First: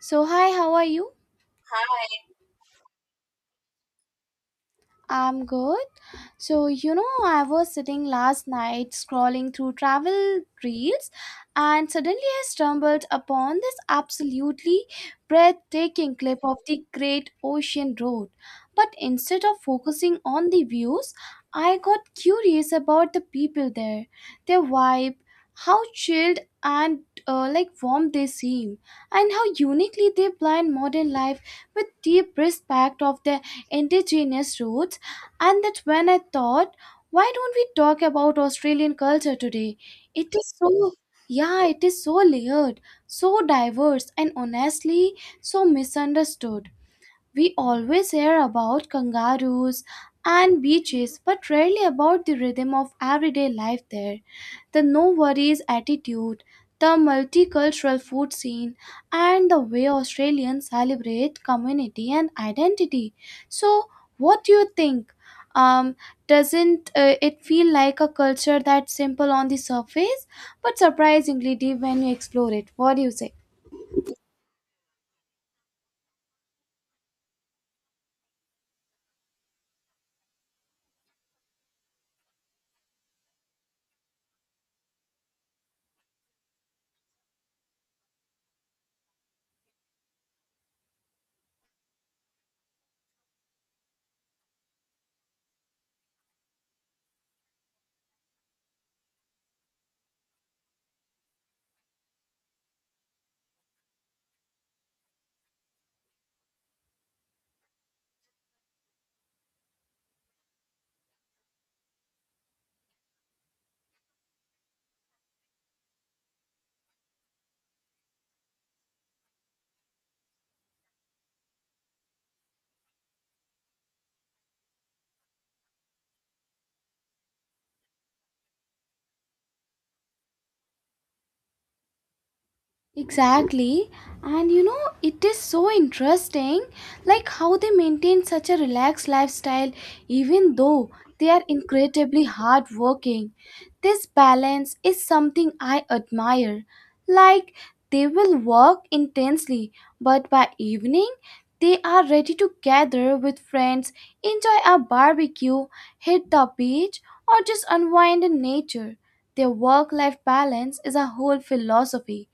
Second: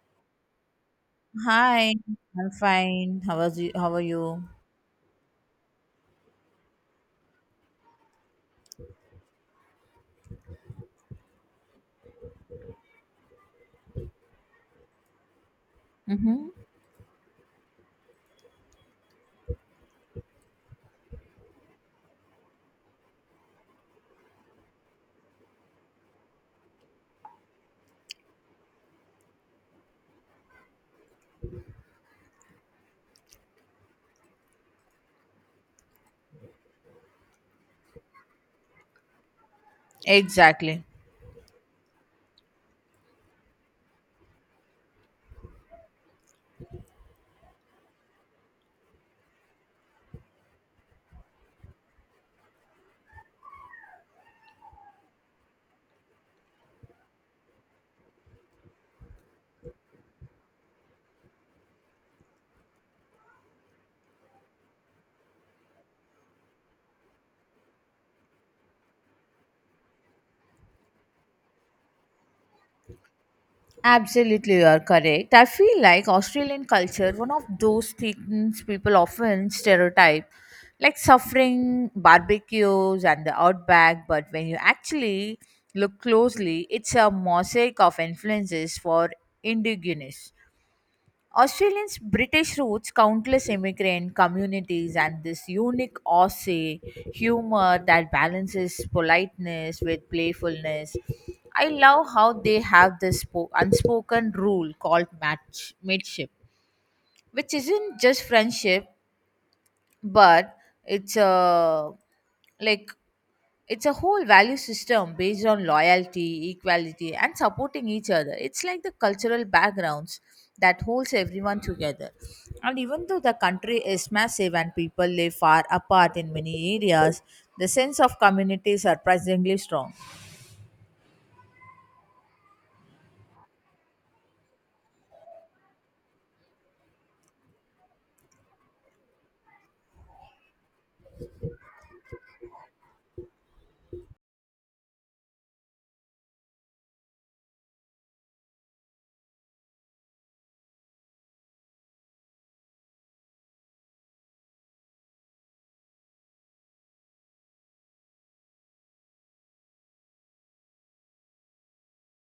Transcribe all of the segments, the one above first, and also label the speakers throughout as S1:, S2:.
S1: So, hi, how are you?
S2: Hi, I'm fine. How was you? How are you?
S1: I'm good. So, you know, I was sitting last night scrolling through travel reels and suddenly I stumbled upon this absolutely breathtaking clip
S2: Mm-hmm.
S1: of the Great Ocean Road. But instead of focusing on the views, I got curious about the people there, their vibe, how chilled and like warm they seem, and how uniquely they blend modern life with deep respect of their indigenous roots. And that's when I thought, why don't we talk about Australian culture today? It is
S2: Exactly.
S1: so, yeah, it is so layered, so diverse, and honestly, so misunderstood. We always hear about kangaroos and beaches, but rarely about the rhythm of everyday life there. The no worries attitude, the multicultural food scene, and the way Australians celebrate community and identity. So, what do you think? Um, doesn't it feel like a culture that's simple on the surface, but surprisingly deep when you explore it? What do you say?
S2: Absolutely, you are correct. I feel like Australian culture, one of those things people often stereotype, like suffering, barbecues, and the outback. But when you actually look closely, it's a mosaic of influences for indigenous. Australians' British roots, countless immigrant communities, and this unique Aussie humor that balances politeness with playfulness. I love how they have this unspoken rule called mateship, which isn't just friendship, but it's a like it's a whole value system based on loyalty, equality, and supporting each other. It's like the cultural backgrounds that holds everyone together. And even though the country is massive and people live far apart in many areas, the sense of community is surprisingly strong.
S1: Exactly. And you know, it is so interesting like how they maintain such a relaxed lifestyle even though they are incredibly hardworking. This balance is something I admire. Like, they will work intensely, but by evening they are ready to gather with friends, enjoy a barbecue, hit the beach, or just unwind in nature. Their work life balance is a whole philosophy.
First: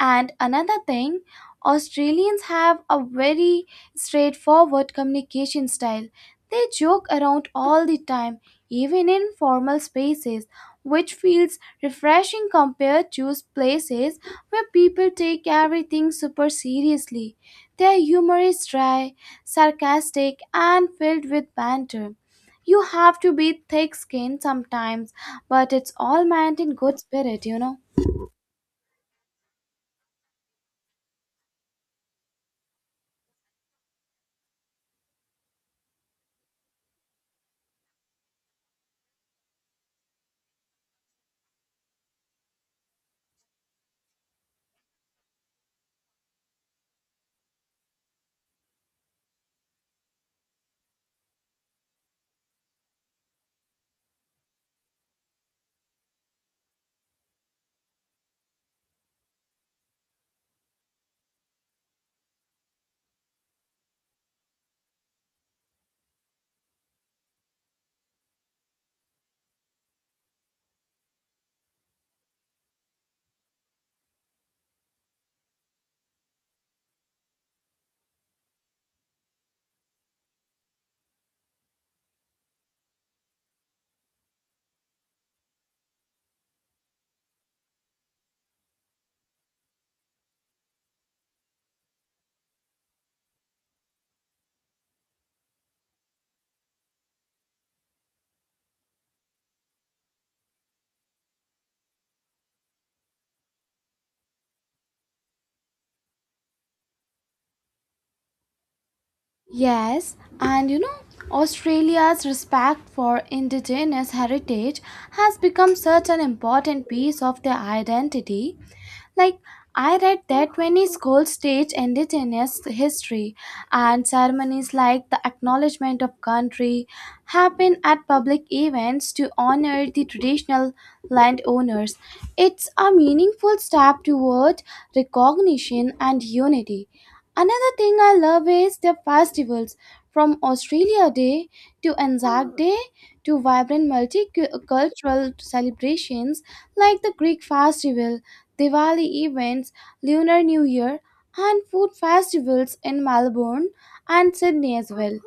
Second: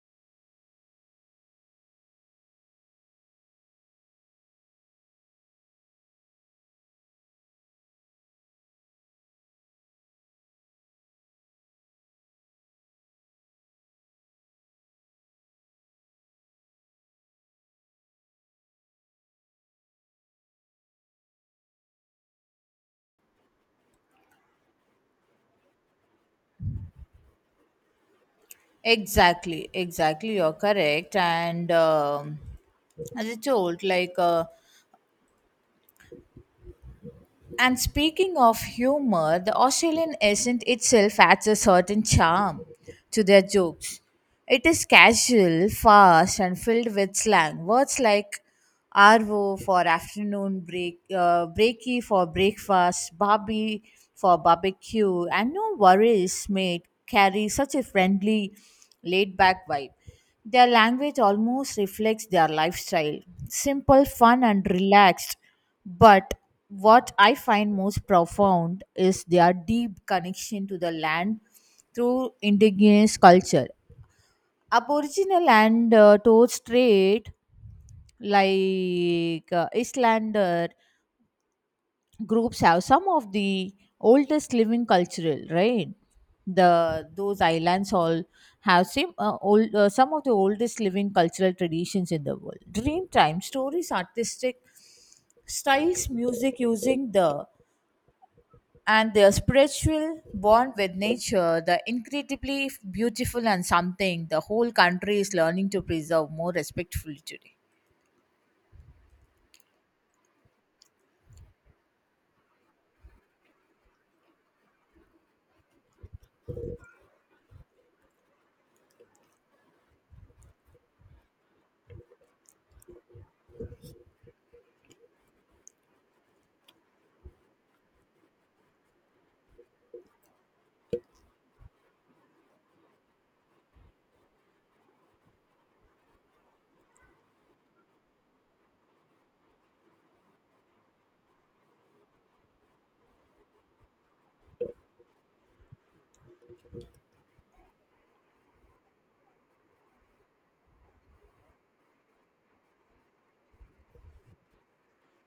S1: And another thing, Australians have a very straightforward communication style. They joke around all the time, even in formal spaces, which feels refreshing compared to places where people take everything super seriously. Their humor is dry, sarcastic, and filled with banter. You have to be thick skinned sometimes, but it's all meant in good spirit, you know.
S2: Exactly, exactly. You're correct. And as I told, and speaking of humor, the Australian accent itself adds a certain charm to their jokes. It is casual, fast, and filled with slang. Words like arvo for afternoon break, breaky for breakfast, barbie for barbecue, and no worries, mate, carry such a friendly, laid back vibe. Their language almost reflects their lifestyle simple, fun, and relaxed, but what I find most profound is their deep connection to the land through indigenous culture. Aboriginal and Torres Strait, Islander groups, have some of the oldest living cultural right. The those islands all have same old some of the oldest living cultural traditions in the world. Dreamtime stories, artistic styles, music using the and their spiritual bond with nature, the incredibly beautiful and something the whole country is learning to preserve more respectfully today.
S1: Yes, and you know, Australia's respect for indigenous heritage has become such an important piece of their identity. Like, I read that when his gold stage ended in his history, and ceremonies like the acknowledgement of country happen at public events to honor the traditional landowners. It's a meaningful step toward recognition and unity. Another thing I love is the festivals, from Australia Day to Anzac Day to vibrant multicultural celebrations like the Greek festival, Diwali events, Lunar New Year, and food festivals in Melbourne and Sydney as well.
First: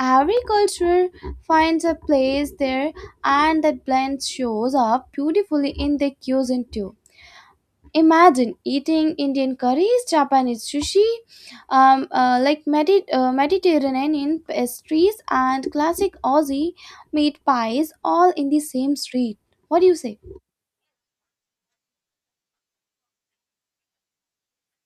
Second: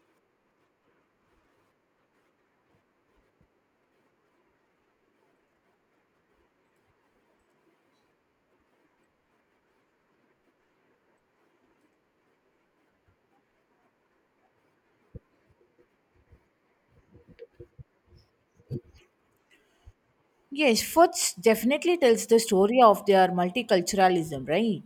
S1: Every culture finds a place there, and that blend shows up beautifully in their cuisine too. Imagine eating Indian curries, Japanese sushi, like Mediterranean pastries, and classic Aussie meat pies all in the same street. What do you say?
S2: Yes, foods definitely tells the story of their multiculturalism, right?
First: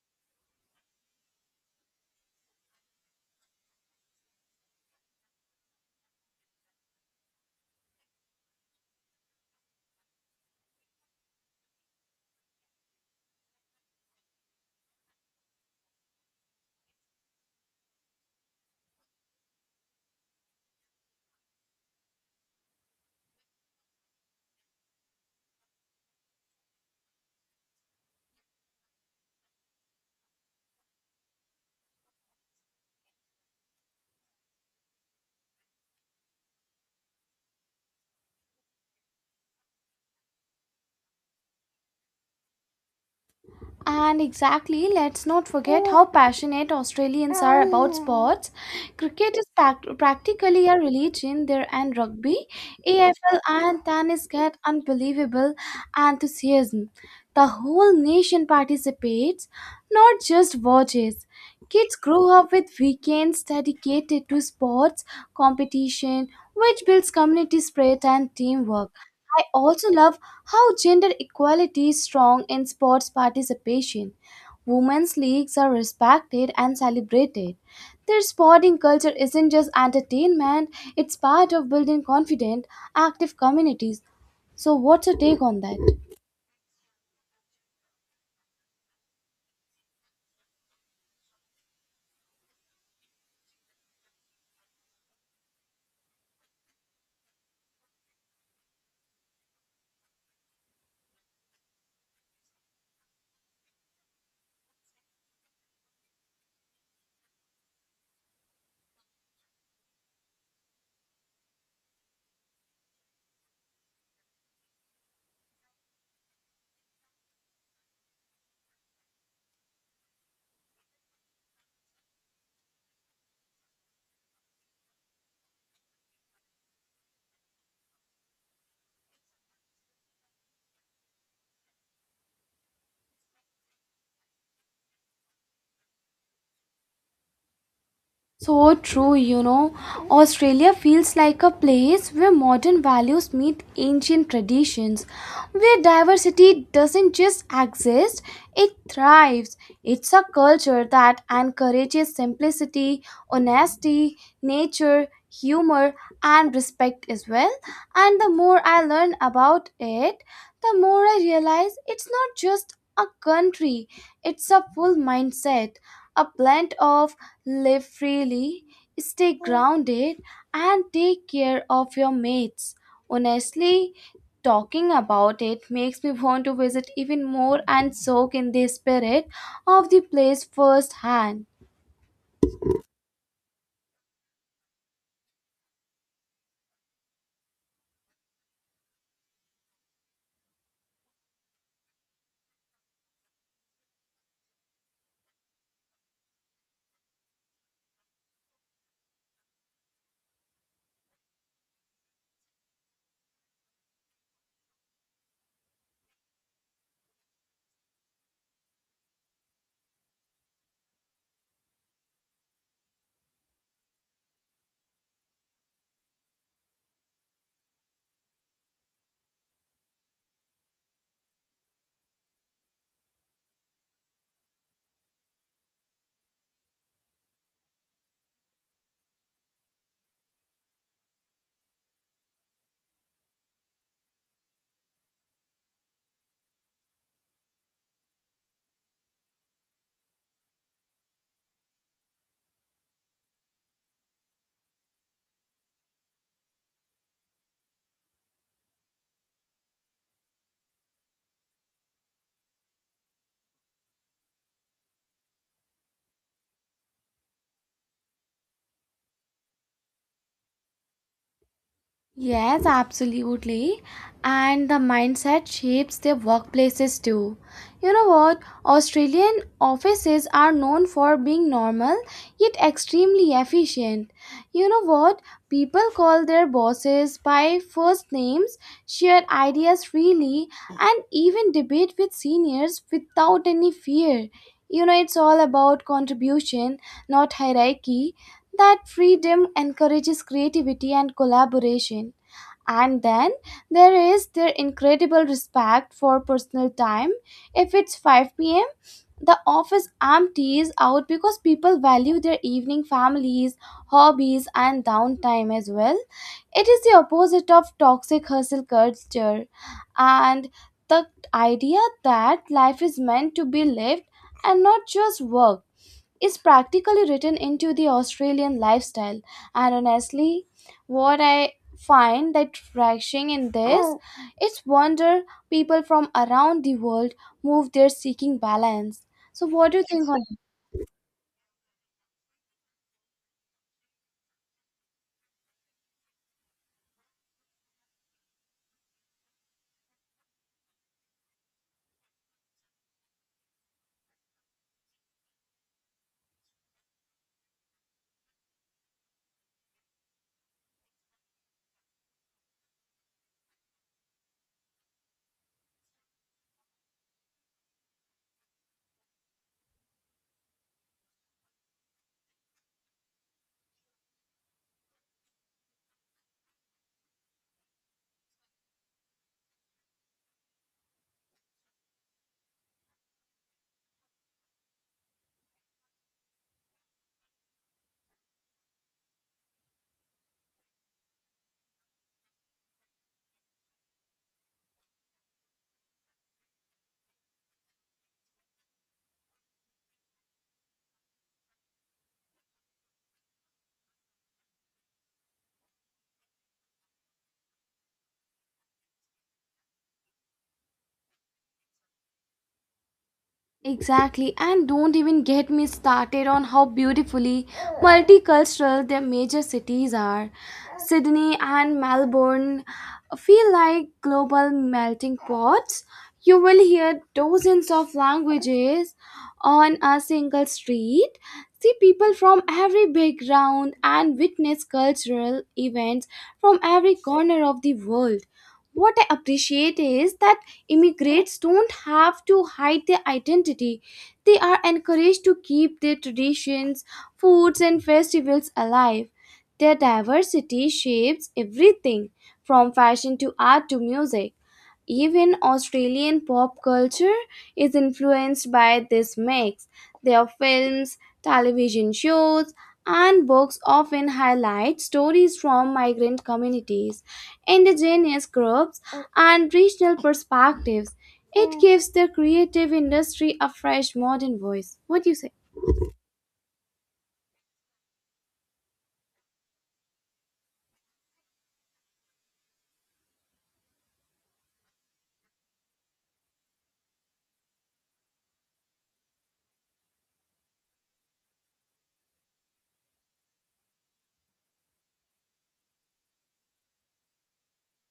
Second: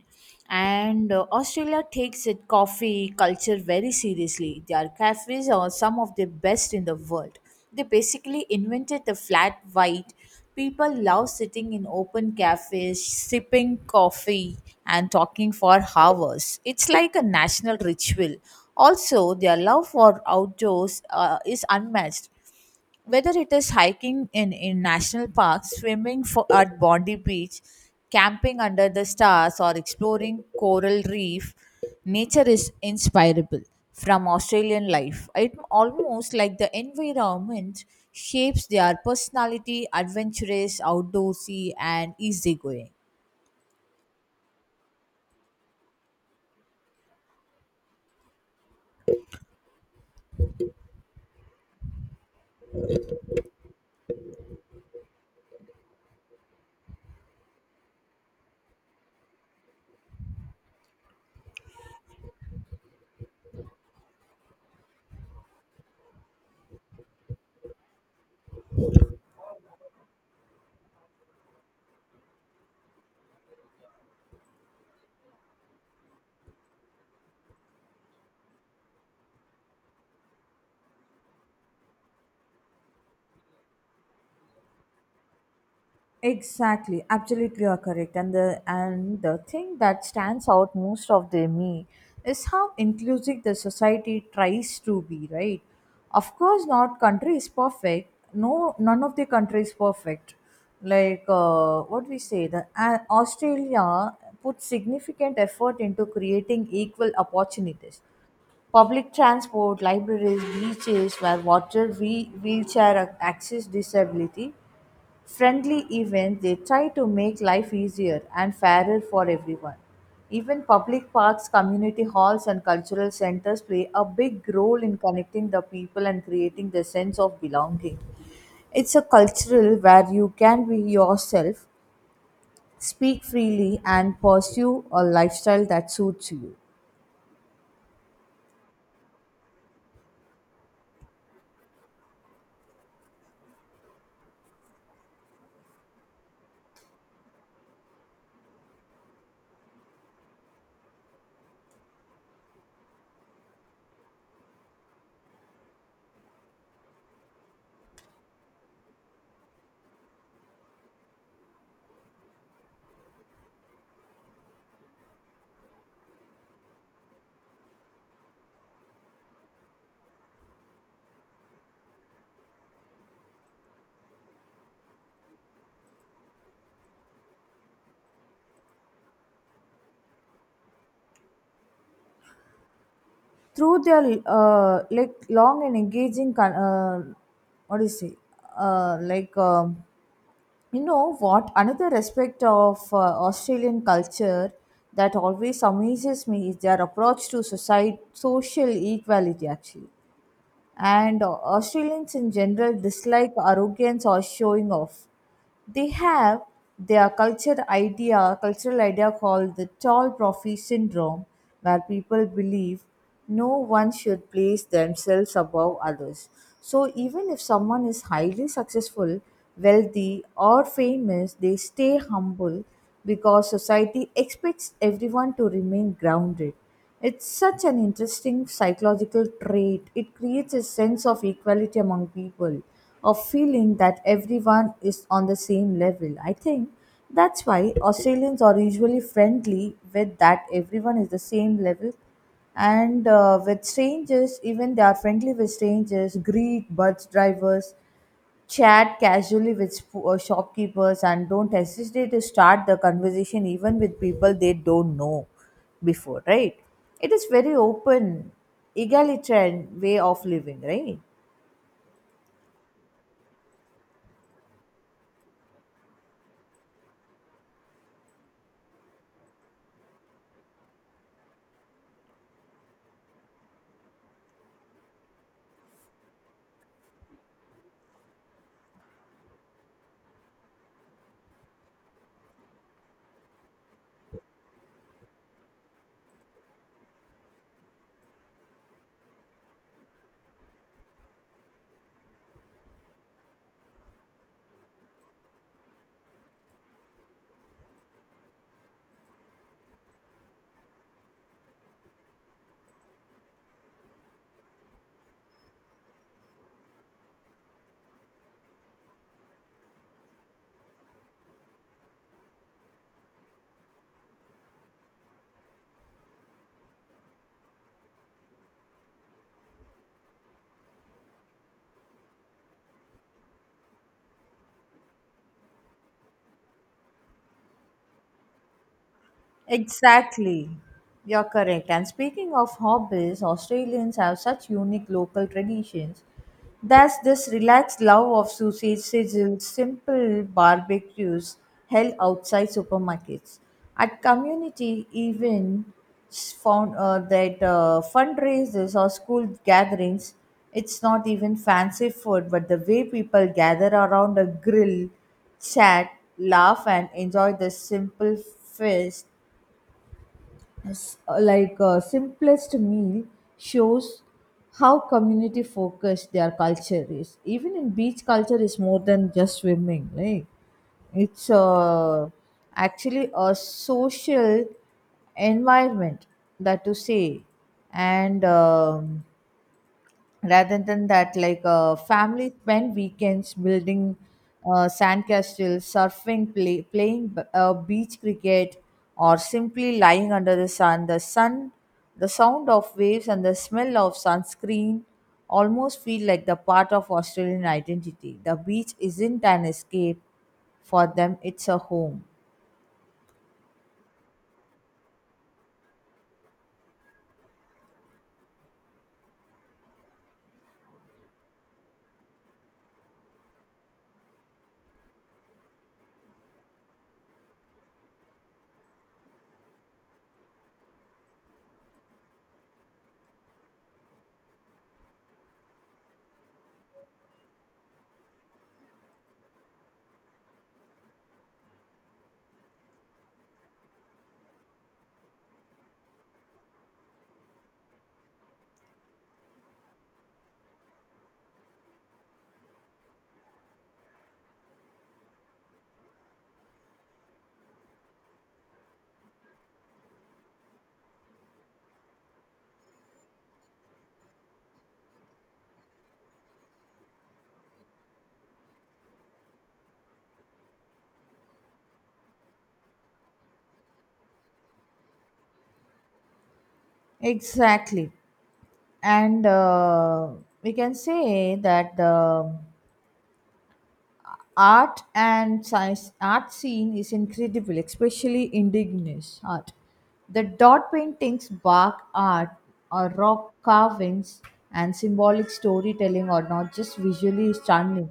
S2: And Australia takes its coffee culture very seriously. Their cafes are some of the best in the world. They basically invented the flat white. People love sitting in open cafes, sipping coffee, and talking for hours. It's like a national ritual. Also, their love for outdoors is unmatched, whether it is hiking in national parks, swimming at Bondi Beach, camping under the stars, or exploring coral reef, nature is inspirable from Australian life. It almost like the environment shapes their personality, adventurous, outdoorsy, and easygoing.
S1: And exactly, let's not forget how passionate Australians are about sports. Cricket is practically a religion there, and rugby, AFL, and tennis get unbelievable enthusiasm. The whole nation participates, not just watches. Kids grow up with weekends dedicated to sports, competition, which builds community spirit and teamwork. I also love how gender equality is strong in sports participation. Women's leagues are respected and celebrated. Their sporting culture isn't just entertainment, it's part of building confident, active communities. So, what's your take on that?
S2: Exactly, absolutely you are correct. And the thing that stands out most of the me is how inclusive the society tries to be, right? Of course, not country is perfect. No, none of the country is perfect. Like what we say, the Australia put significant effort into creating equal opportunities. Public transport, libraries, beaches where wheelchair access disability friendly events, they try to make life easier and fairer for everyone. Even public parks, community halls, and cultural centers play a big role in connecting the people and creating the sense of belonging. It's a cultural where you can be yourself, speak freely, and pursue a lifestyle that suits you.
S1: So true, you know. Australia feels like a place where modern values meet ancient traditions, where diversity doesn't just exist, it thrives. It's a culture that encourages simplicity, honesty, nature, humor, and respect as well. And the more I learn about it, the more I realize it's not just a country, it's a full mindset, a blend of: live freely, stay grounded, and take care of your mates. Honestly, talking about it makes me want to visit even more and soak in the spirit of the place firsthand.
S2: Through their like long and engaging con- what do you say like you know what, another aspect of Australian culture that always amazes me is their approach to society, social equality actually. And Australians in general dislike arrogance or showing off. They have their cultural idea called the tall trophy syndrome, where people believe no one should place themselves above others. So even if someone is highly successful, wealthy, or famous, they stay humble because society expects everyone to remain grounded. It's such an interesting psychological trait. It creates a sense of equality among people, of feeling that everyone is on the same level. I think that's why Australians are usually friendly with that everyone is the same level. And with strangers, even they are friendly with strangers, Greek, bus drivers, chat casually with shopkeepers and don't hesitate to start the conversation even with people they don't know before, right? It is very open, egalitarian way of living, right?
S1: Yes, absolutely. And the mindset shapes their workplaces too. You know what? Australian offices are known for being normal yet extremely efficient. You know what? People call their bosses by first names, share ideas freely, and even debate with seniors without any fear. You know, it's all about contribution, not hierarchy. That freedom encourages creativity and collaboration. And then there is their incredible respect for personal time. If it's 5 p.m., the office empties out because people value their evening families, hobbies, and downtime as well. It is the opposite of toxic hustle culture, and the idea that life is meant to be lived and not just work is practically written into the Australian lifestyle. And honestly, what I find that refreshing in this, it's wonder people from around the world move there seeking balance. So what do you think on?
S2: Exactly. You're correct. And speaking of hobbies, Australians have such unique local traditions. There's this relaxed love of sausage sizzles, simple barbecues held outside supermarkets. At community events, found that fundraisers or school gatherings, it's not even fancy food, but the way people gather around a grill, chat, laugh, and enjoy the simple feast s- like simplest meal shows how community focused their culture is. Even in beach culture is more than just swimming, right? It's actually a social environment, that to say. And rather than that, family spend weekends building sandcastles, surfing, playing beach cricket, or simply lying under the sun. The sound of waves and the smell of sunscreen almost feel like the part of Australian identity. The beach isn't an escape for them, it's a home.
S1: Exactly, and don't even get me started on how beautifully multicultural their major cities are. Sydney and Melbourne feel like global melting pots. You will hear dozens of languages on a single street, see people from every background, and witness cultural events from every corner of the world. What I appreciate is that immigrants don't have to hide their identity. They are encouraged to keep their traditions, foods, and festivals alive. Their diversity shapes everything from fashion to art to music. Even Australian pop culture is influenced by this mix. Their films, television shows, and books often highlight stories from migrant communities, indigenous groups, and regional perspectives. It gives the creative industry a fresh modern voice. What do you say?
S2: Exactly. And we can say that the art and science art scene is incredible, especially indigenous art. The dot paintings, bark art, or rock carvings and symbolic storytelling are not just visually stunning,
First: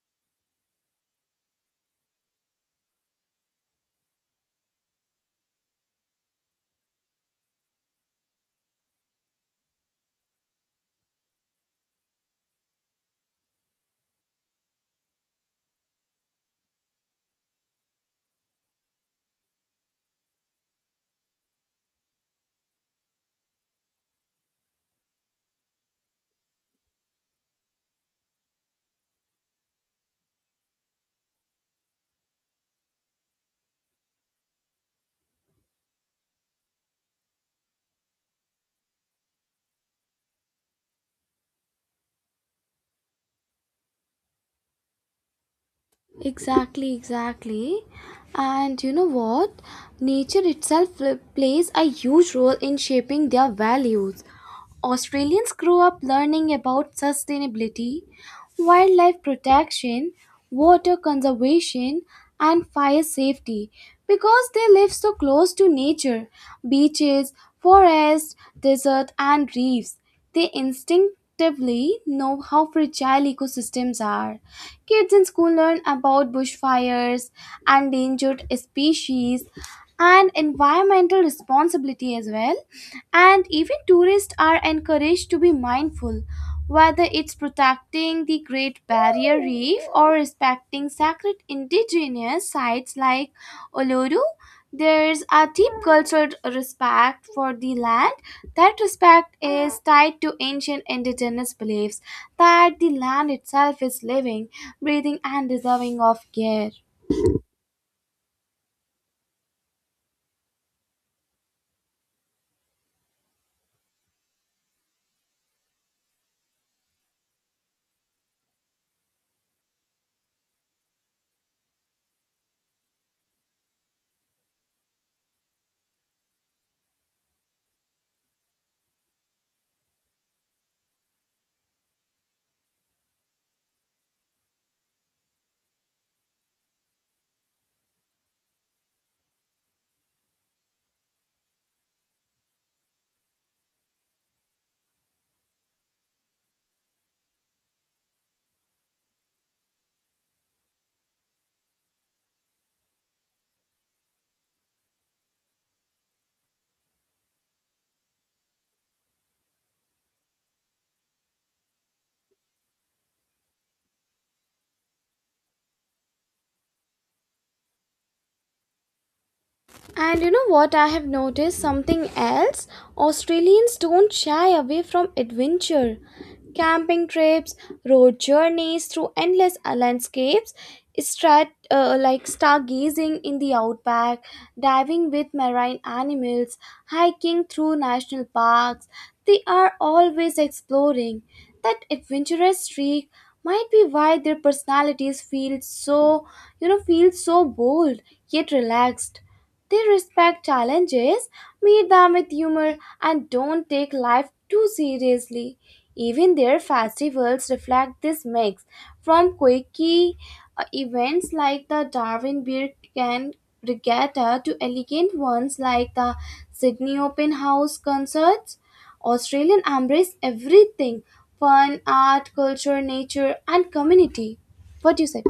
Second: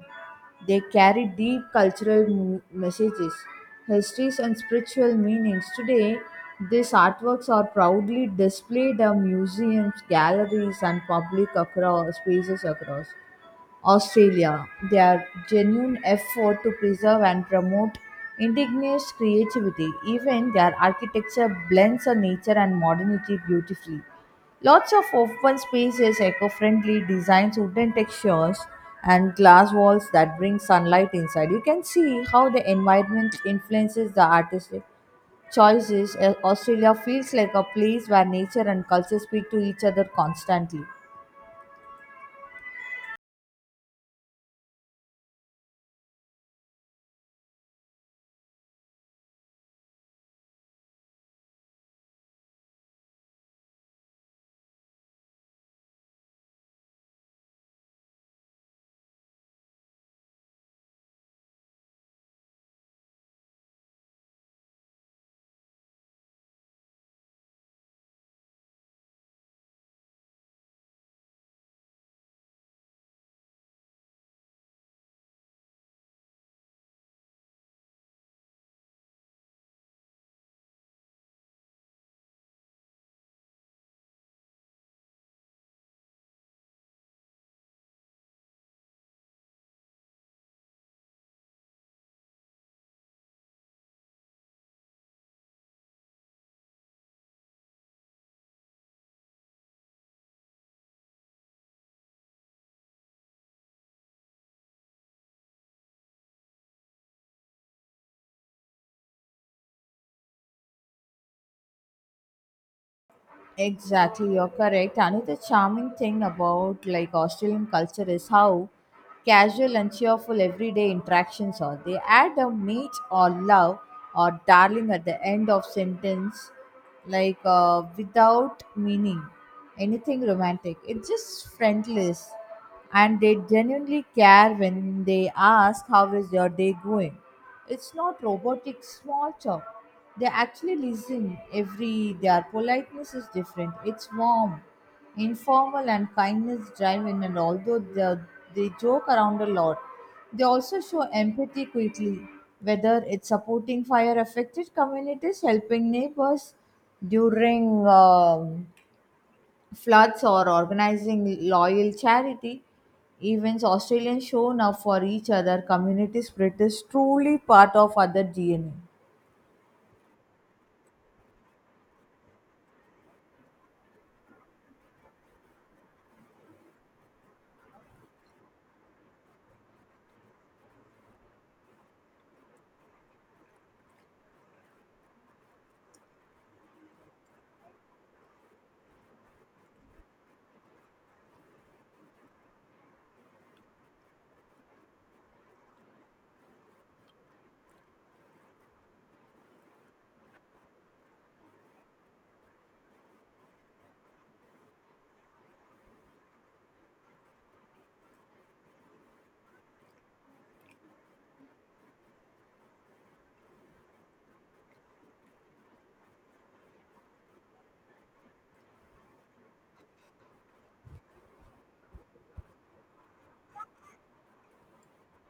S2: they carry deep cultural messages, histories, and spiritual meanings. Today these artworks are proudly displayed in museums, galleries, and public across spaces across Australia, their genuine effort to preserve and promote indigenous creativity. Even their architecture blends a nature and modernity beautifully. Lots of open spaces, eco-friendly designs, wooden textures, and glass walls that bring sunlight inside. You can see how the environment influences the artistic choices. Australia feels like a place where nature and culture speak to each other constantly.
S1: Exactly, exactly. And you know what? Nature itself plays a huge role in shaping their values. Australians grow up learning about sustainability, wildlife protection, water conservation, and fire safety because they live so close to nature: beaches, forests, desert, and reefs. They instinctively know how fragile ecosystems are. Kids in school learn about bushfires, endangered species, and environmental responsibility as well. And even tourists are encouraged to be mindful, whether it's protecting the Great Barrier Reef or respecting sacred indigenous sites like Olodu. There's a deep cultural respect for the land. That respect is tied to ancient indigenous beliefs that the land itself is living, breathing, and deserving of care.
S2: Exactly, you're correct. Another charming thing about like Australian culture is how casual and cheerful everyday interactions are. They add a mate or love or darling at the end of sentence, without meaning anything romantic. It's just friendless and they genuinely care when they ask how is your day going. It's not robotic small talk, they actually listen, every. Their politeness is different, it's warm, informal, and kindness driven. And they joke around a lot, they also show empathy quickly, whether it's supporting fire affected communities, helping neighbors during floods, or organizing loyal charity events. Australians shown up for each other. Community spirit is truly part of other DNA.
S1: And you know what? I have noticed something else. Australians don't shy away from adventure. Camping trips, road journeys through endless landscapes, like stargazing in the outback, diving with marine animals, hiking through national parks. They are always exploring. That adventurous streak might be why their personalities feel so, you know, feel so bold yet relaxed. They respect challenges, meet them with humor, and don't take life too seriously. Even their festivals reflect this mix, from quirky events like the Darwin Beer Can Regatta to elegant ones like the Sydney Open House concerts. Australian embrace everything: fun, art, culture, nature, and community. What do you say?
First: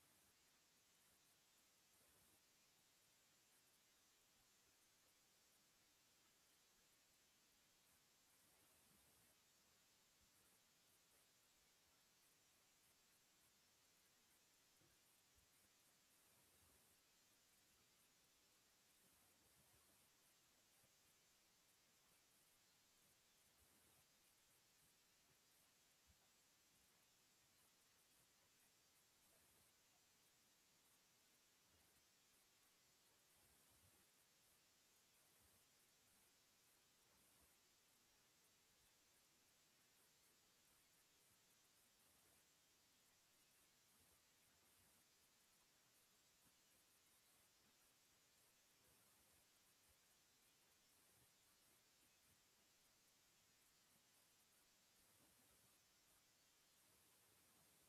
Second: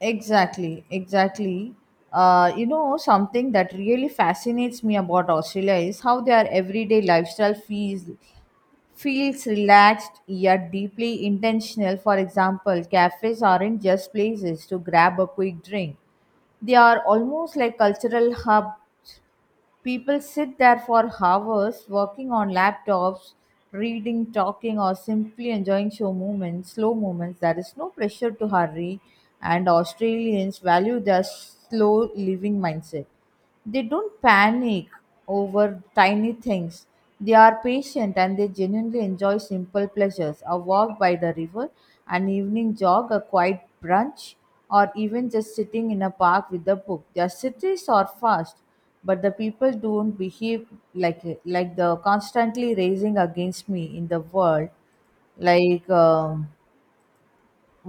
S2: Exactly, exactly. You know, something that really fascinates me about Australia is how their everyday lifestyle feels relaxed yet deeply intentional. For example, cafes aren't just places to grab a quick drink, they are almost like cultural hubs. People sit there for hours working on laptops, reading, talking, or simply enjoying show moments. Slow moments. There is no pressure to hurry, and Australians value their slow living mindset. They don't panic over tiny things. They are patient and they genuinely enjoy simple pleasures, a walk by the river, an evening jog, a quiet brunch, or even just sitting in a park with a book. Their cities are fast, but the people don't behave like the constantly raising against me in the world, like um,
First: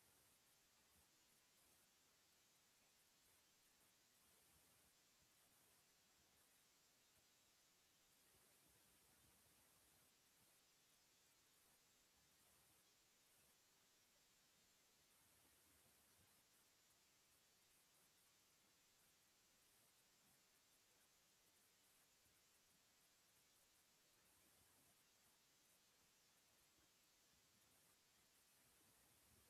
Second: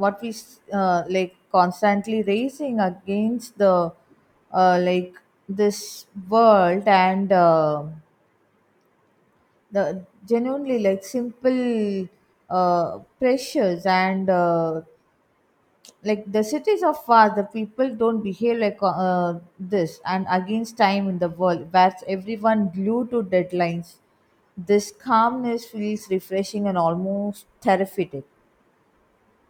S2: like constantly racing against the like this world. And the genuinely like simple pressures, and like the cities of far, the people don't behave this and against time in the world where everyone glued to deadlines. This calmness feels refreshing and almost therapeutic.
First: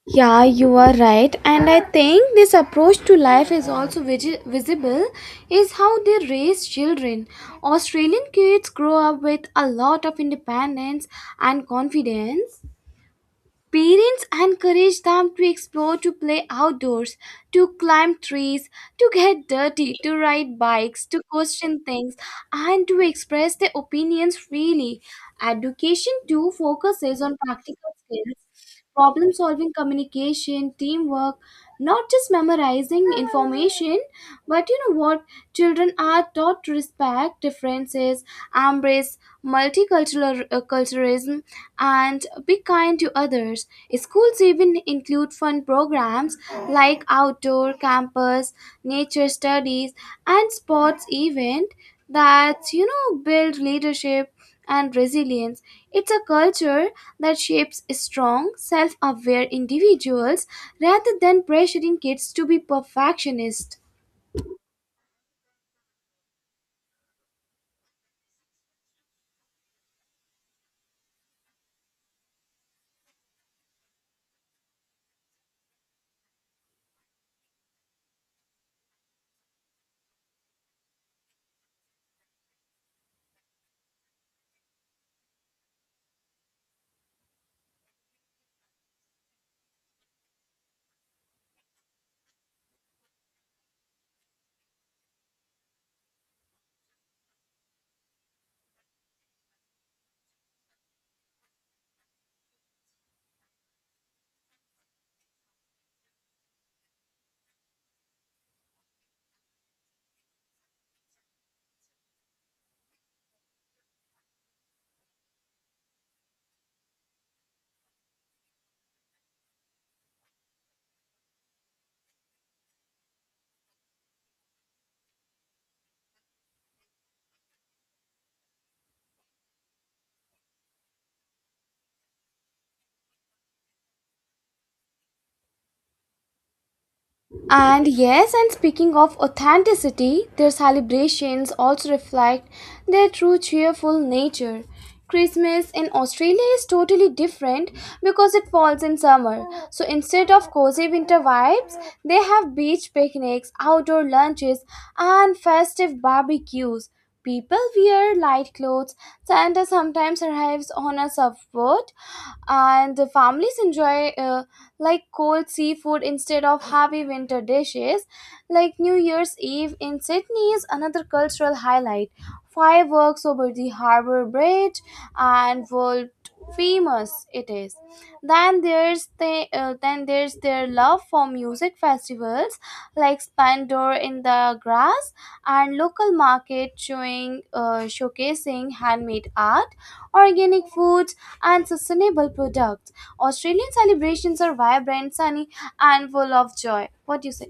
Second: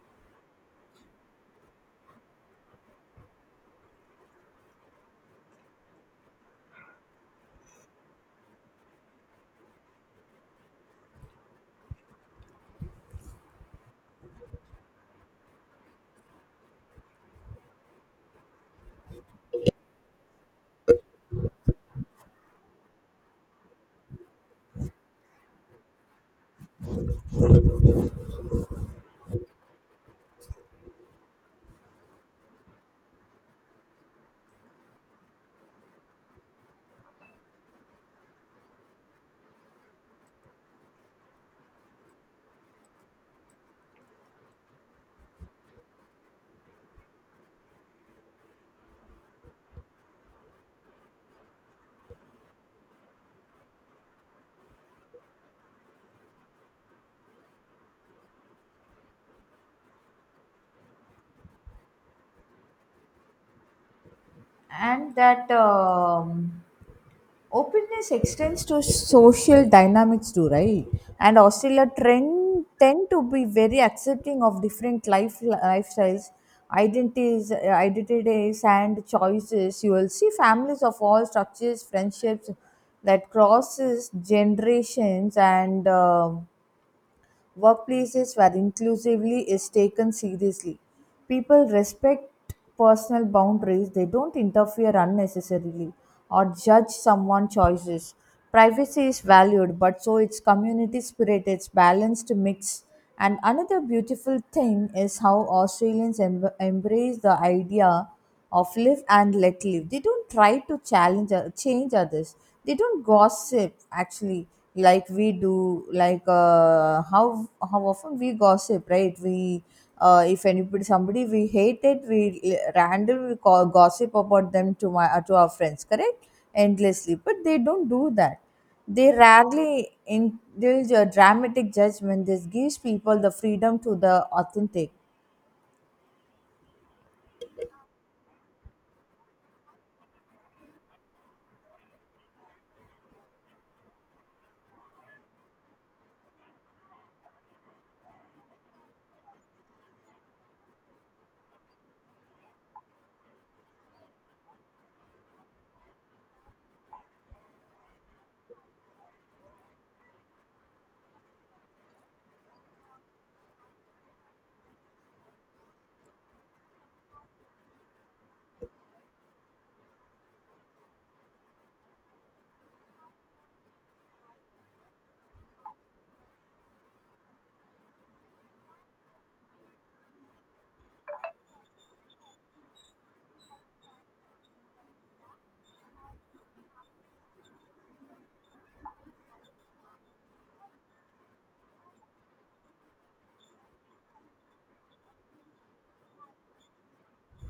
S1: Yeah, you are right. And I think this approach to life is also visible is how they raise children. Australian kids grow up with a lot of independence and confidence. Parents encourage them to explore, to play outdoors, to climb trees, to get dirty, to ride bikes, to question things, and to express their opinions freely. Education, too, focuses on practical skills, problem solving, communication, teamwork, not just memorizing information. But you know what? Children are taught to respect differences, embrace multicultural culturalism, and be kind to others. Schools even include fun programs like outdoor campus, nature studies, and sports event that, you know, build leadership and resilience. It's a culture that shapes strong, self-aware individuals rather than pressuring kids to be perfectionists.
S2: And that openness extends to social dynamics too, right? And Australia trend tend to be very accepting of different lifestyles, identities uh, identities and choices. You will see families of all structures, friendships that crosses generations, and workplaces where inclusively is taken seriously. People respect personal boundaries, they don't interfere unnecessarily or judge someone's choices. Privacy is valued, but so its community spirit, its balanced mix. And another beautiful thing is how Australians embrace the idea of live and let live. They don't try to challenge or change others. They don't gossip actually like we do. How often we gossip, right? We if anybody somebody we hated, we random we call gossip about them to my to our friends, correct? Endlessly, but they don't do that. They rarely in there's a dramatic judgment. This gives people the freedom to the authentic.
S1: And yes, and speaking of authenticity, their celebrations also reflect their true cheerful nature. Christmas in Australia is totally different because it falls in summer. So instead of cozy winter vibes, they have beach picnics, outdoor lunches, and festive barbecues. People wear light clothes. Santa sometimes arrives on a surfboard, and the families enjoy like cold seafood instead of heavy winter dishes. Like New Year's Eve in Sydney is another cultural highlight. Fireworks over the harbour bridge and world famous it is. Then there's the then there's their love for music festivals like spandor in the grass and local market showing showcasing handmade art, organic foods, and sustainable products. Australian celebrations are vibrant, sunny, and full of joy. What do you say?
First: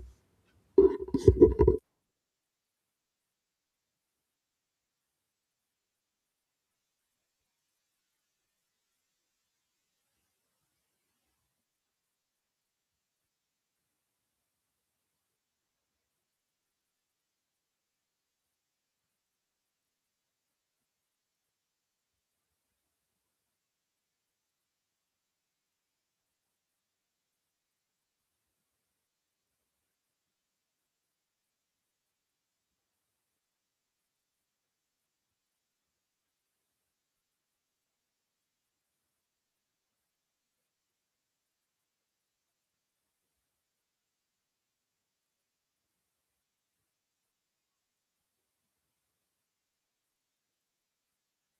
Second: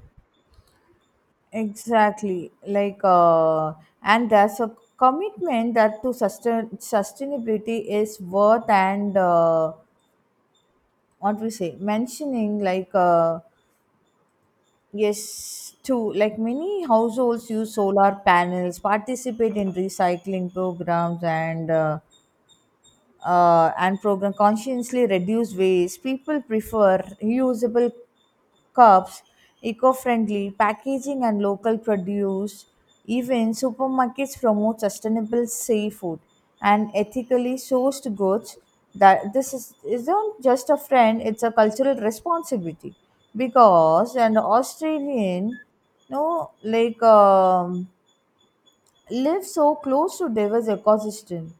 S2: Exactly. And there's a commitment that to sustainability is worth. And what we say mentioning like yes too, like many households use solar panels, participate in recycling programs, and program consciously reduce waste. People prefer reusable cups, eco friendly packaging, and local produce. Even supermarkets promote sustainable seafood and ethically sourced goods. That this is isn't just a friend; it's a cultural responsibility. Because an Australian, no, live so close to diverse ecosystems.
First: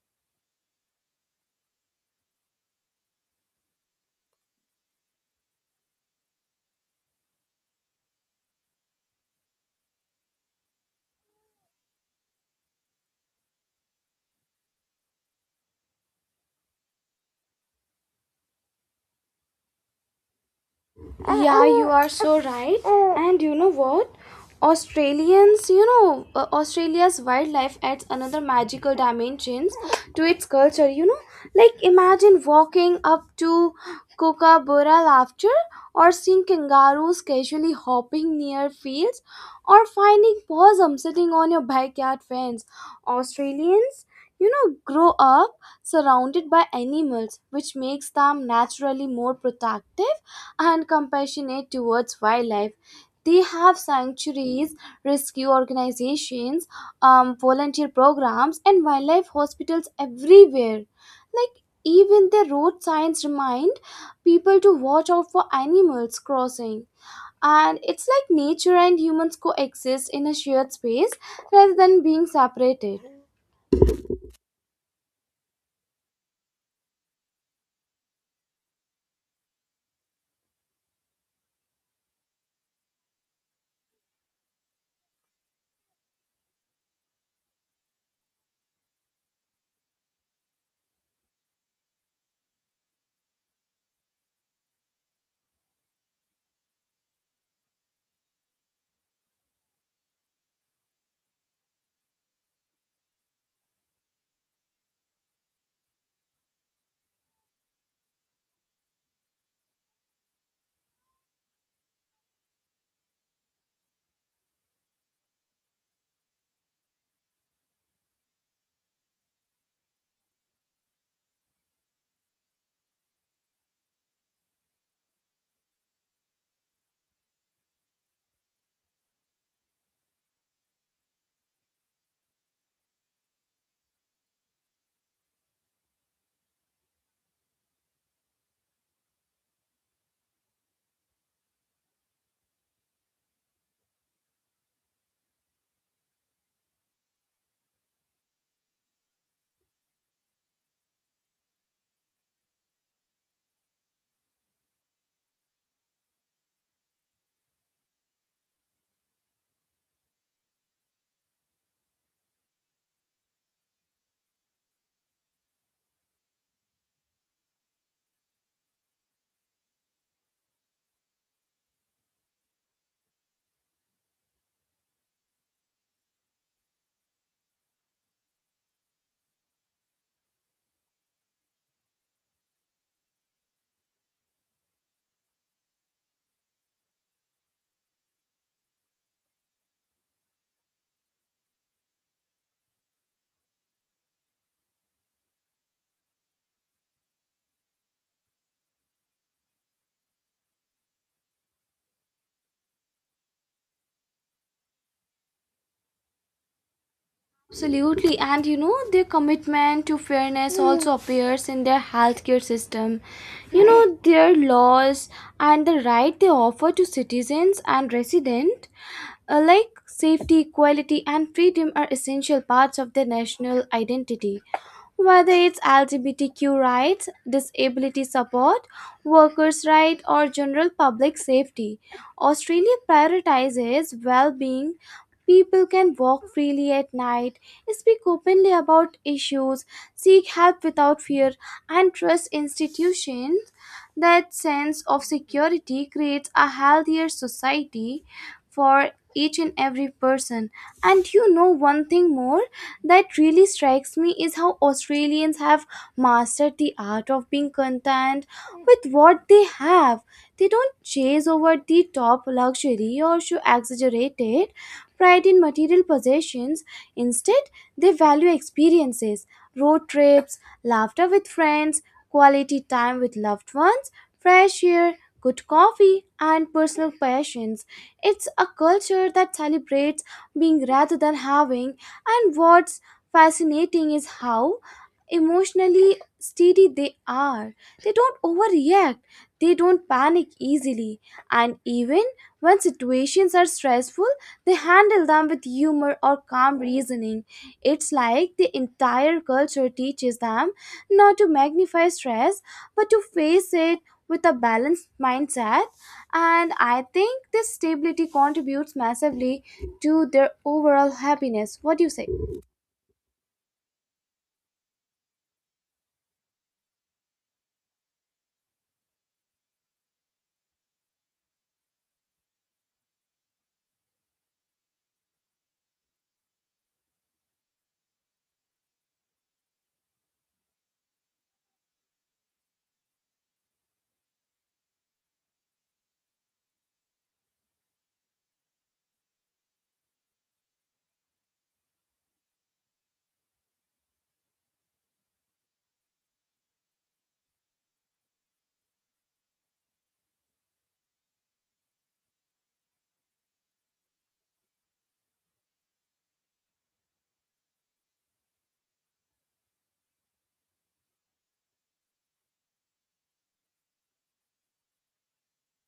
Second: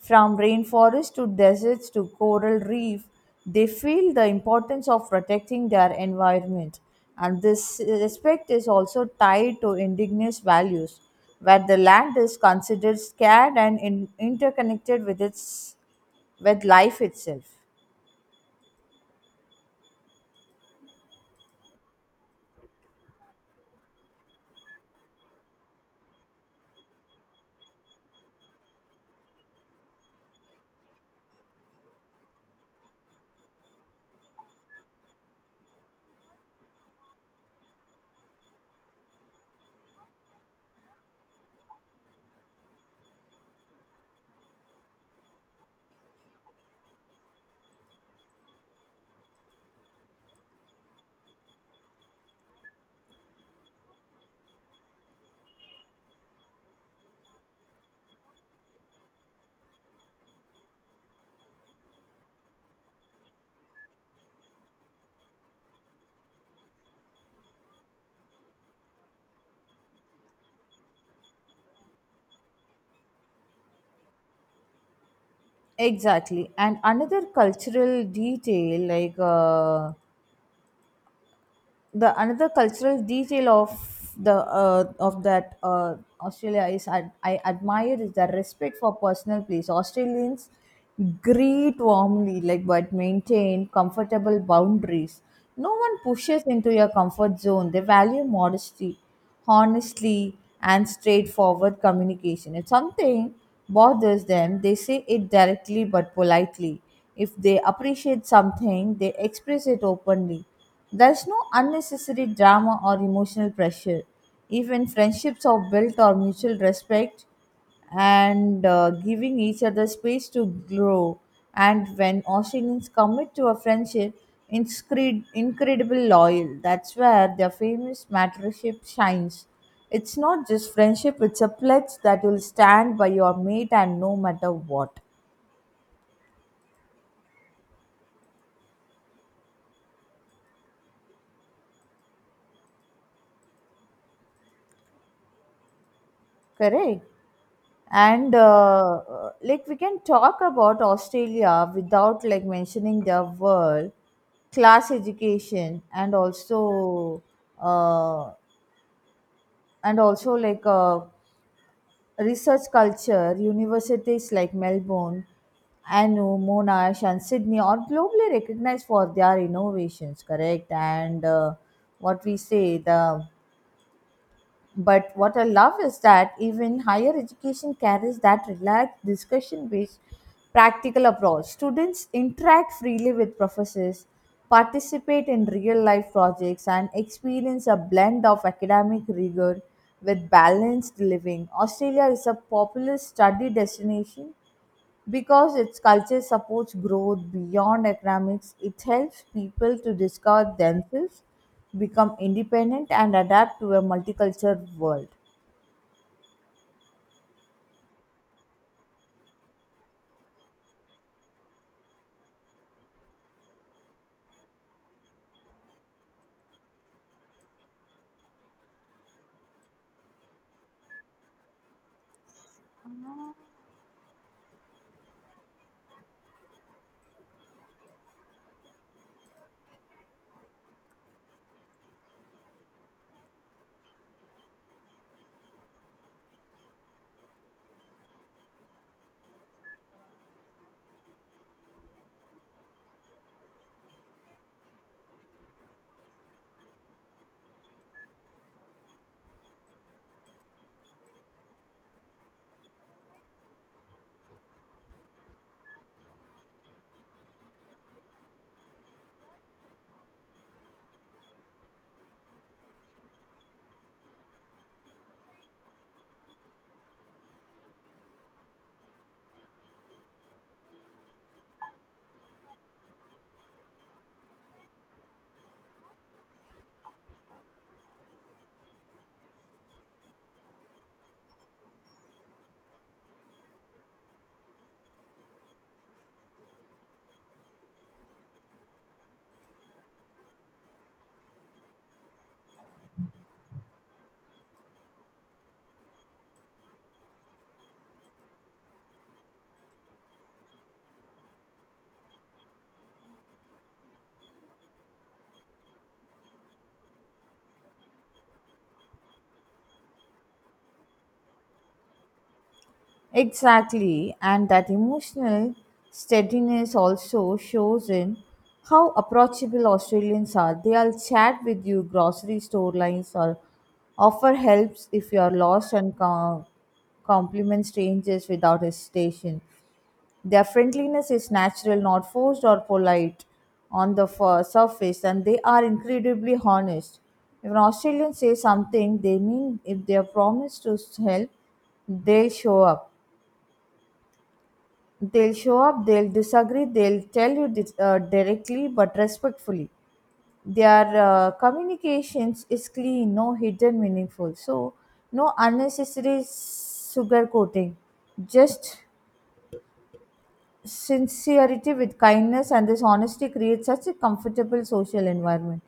S2: From rainforests to deserts to coral reef, they feel the importance of protecting their environment. And this respect is also tied to indigenous values, where the land is considered scared and interconnected with its with life itself.
S1: Yeah, you are so right. And you know what? Australia's wildlife adds another magical dimensions to its culture, you know? Like imagine walking up to Kookaburra laughter or seeing kangaroos casually hopping near fields or finding possum sitting on your backyard fence. Australians, you know, grow up surrounded by animals, which makes them naturally more protective and compassionate towards wildlife. They have sanctuaries, rescue organizations, volunteer programs, and wildlife hospitals everywhere. Like, even their road signs remind people to watch out for animals crossing. And it's like nature and humans coexist in a shared space rather than being separated.
S2: Exactly. And another cultural detail, like the another cultural detail of the of that Australia is I admire is the respect for personal place. Australians greet warmly, like but maintain comfortable boundaries. No one pushes into your comfort zone. They value modesty, honesty, and straightforward communication. If something bothers them, they say it directly but politely. If they appreciate something, they express it openly. There's no unnecessary drama or emotional pressure. Even friendships are built on mutual respect and giving each other space to grow. And when Australians commit to a friendship, incredible loyal. That's where their famous mattership shines. It's not just friendship, it's a pledge that you'll stand by your mate and no matter what. Correct? And like we can talk about Australia without like mentioning their world class education and also uh, and also like uh, research culture. Universities like Melbourne, ANU, Monash, and Sydney are globally recognized for their innovations, correct? And what we say the but what I love is that even higher education carries that relaxed discussion based practical approach. Students interact freely with professors, participate in real life projects, and experience a blend of academic rigor with balanced living. Australia is a popular study destination because its culture supports growth beyond economics, it helps people to discover themselves, become independent, and adapt to a multicultural world.
S1: Absolutely, and you know, their commitment to fairness also appears in their healthcare system. You know, their laws and the right they offer to citizens and residents, like safety, equality, and freedom are essential parts of their national identity. Whether it's LGBTQ rights, disability support, workers' rights, or general public safety, Australia prioritizes well being. People can walk freely at night, speak openly about issues, seek help without fear, and trust institutions. That sense of security creates a healthier society for each and every person. And you know, one thing more that really strikes me is how Australians have mastered the art of being content with what they have. They don't chase over the top luxury or show exaggerated pride in material possessions. Instead, they value experiences, road trips, laughter with friends, quality time with loved ones, fresh air, good coffee, and personal passions. It's a culture that celebrates being rather than having, and what's fascinating is how emotionally steady they are. They don't overreact, they don't panic easily, and even when situations are stressful, they handle them with humor or calm reasoning. It's like the entire culture teaches them not to magnify stress but to face it with a balanced mindset, and I think this stability contributes massively to their overall happiness. What do you say?
S2: Exactly, and that emotional steadiness also shows in how approachable Australians are. They'll chat with you, grocery store lines, or offer helps if you're lost, and compliment strangers without hesitation. Their friendliness is natural, not forced or polite on the surface, and they are incredibly honest. If an Australian says something, they mean if they are promised to help, they'll show up. They'll show up, they'll disagree, they'll tell you directly but respectfully. Their communications is clean, no hidden meaningful. So, no unnecessary sugar coating, just sincerity with kindness, and this honesty creates such a comfortable social environment.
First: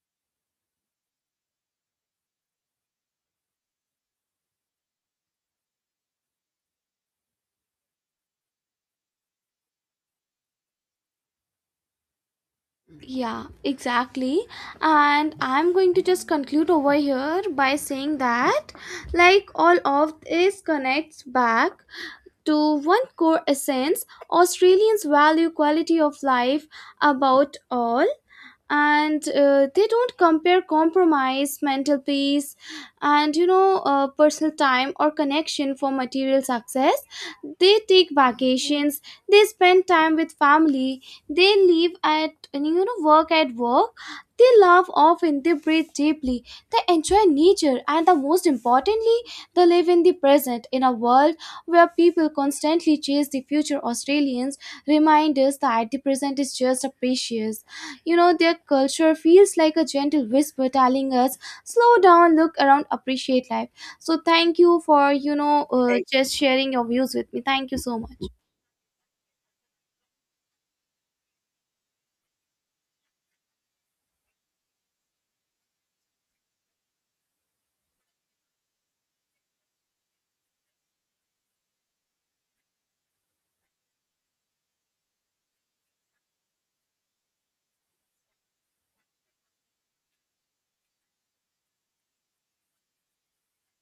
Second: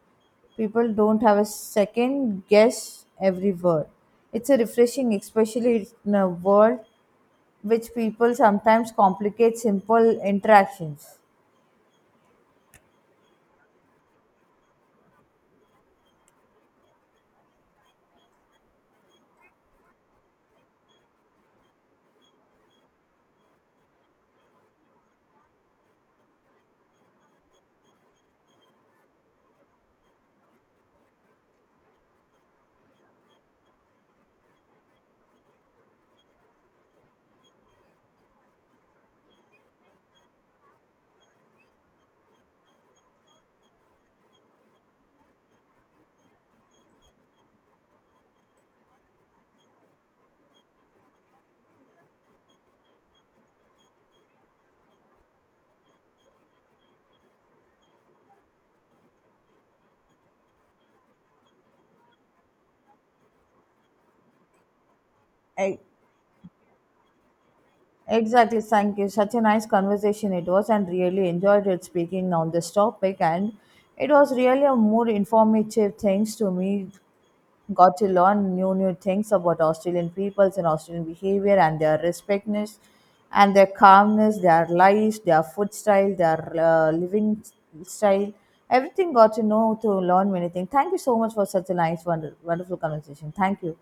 S2: People don't have a second guess every word. It's a refreshing, especially in a world which people sometimes complicate simple interactions.
S1: Yeah, exactly. And I'm going to just conclude over here by saying that, like, all of this connects back to one core essence. Australians value quality of life above all, and they don't compare compromise mental peace and, you know, personal time or connection for material success. They take vacations, they spend time with family, they live at and, you know, work at work, they laugh often, they breathe deeply, they enjoy nature, and the most importantly, they live in the present. In a world where people constantly chase the future, Australians remind us that the present is just a precious, you know, their culture feels like a gentle whisper telling us, slow down, look around, appreciate life. So thank you for, you know,
S2: E-
S1: just sharing your views with me. Thank you so much.
S2: Exactly, thank you. Such a nice conversation it was, and really enjoyed it speaking on this topic. And it was really a more informative things to me. Got to learn new things about Australian peoples and Australian behavior and their respectness, and their calmness, their lives, their food style, their living style. Everything got to know to learn many things. Thank you so much for such a nice, wonderful conversation. Thank you.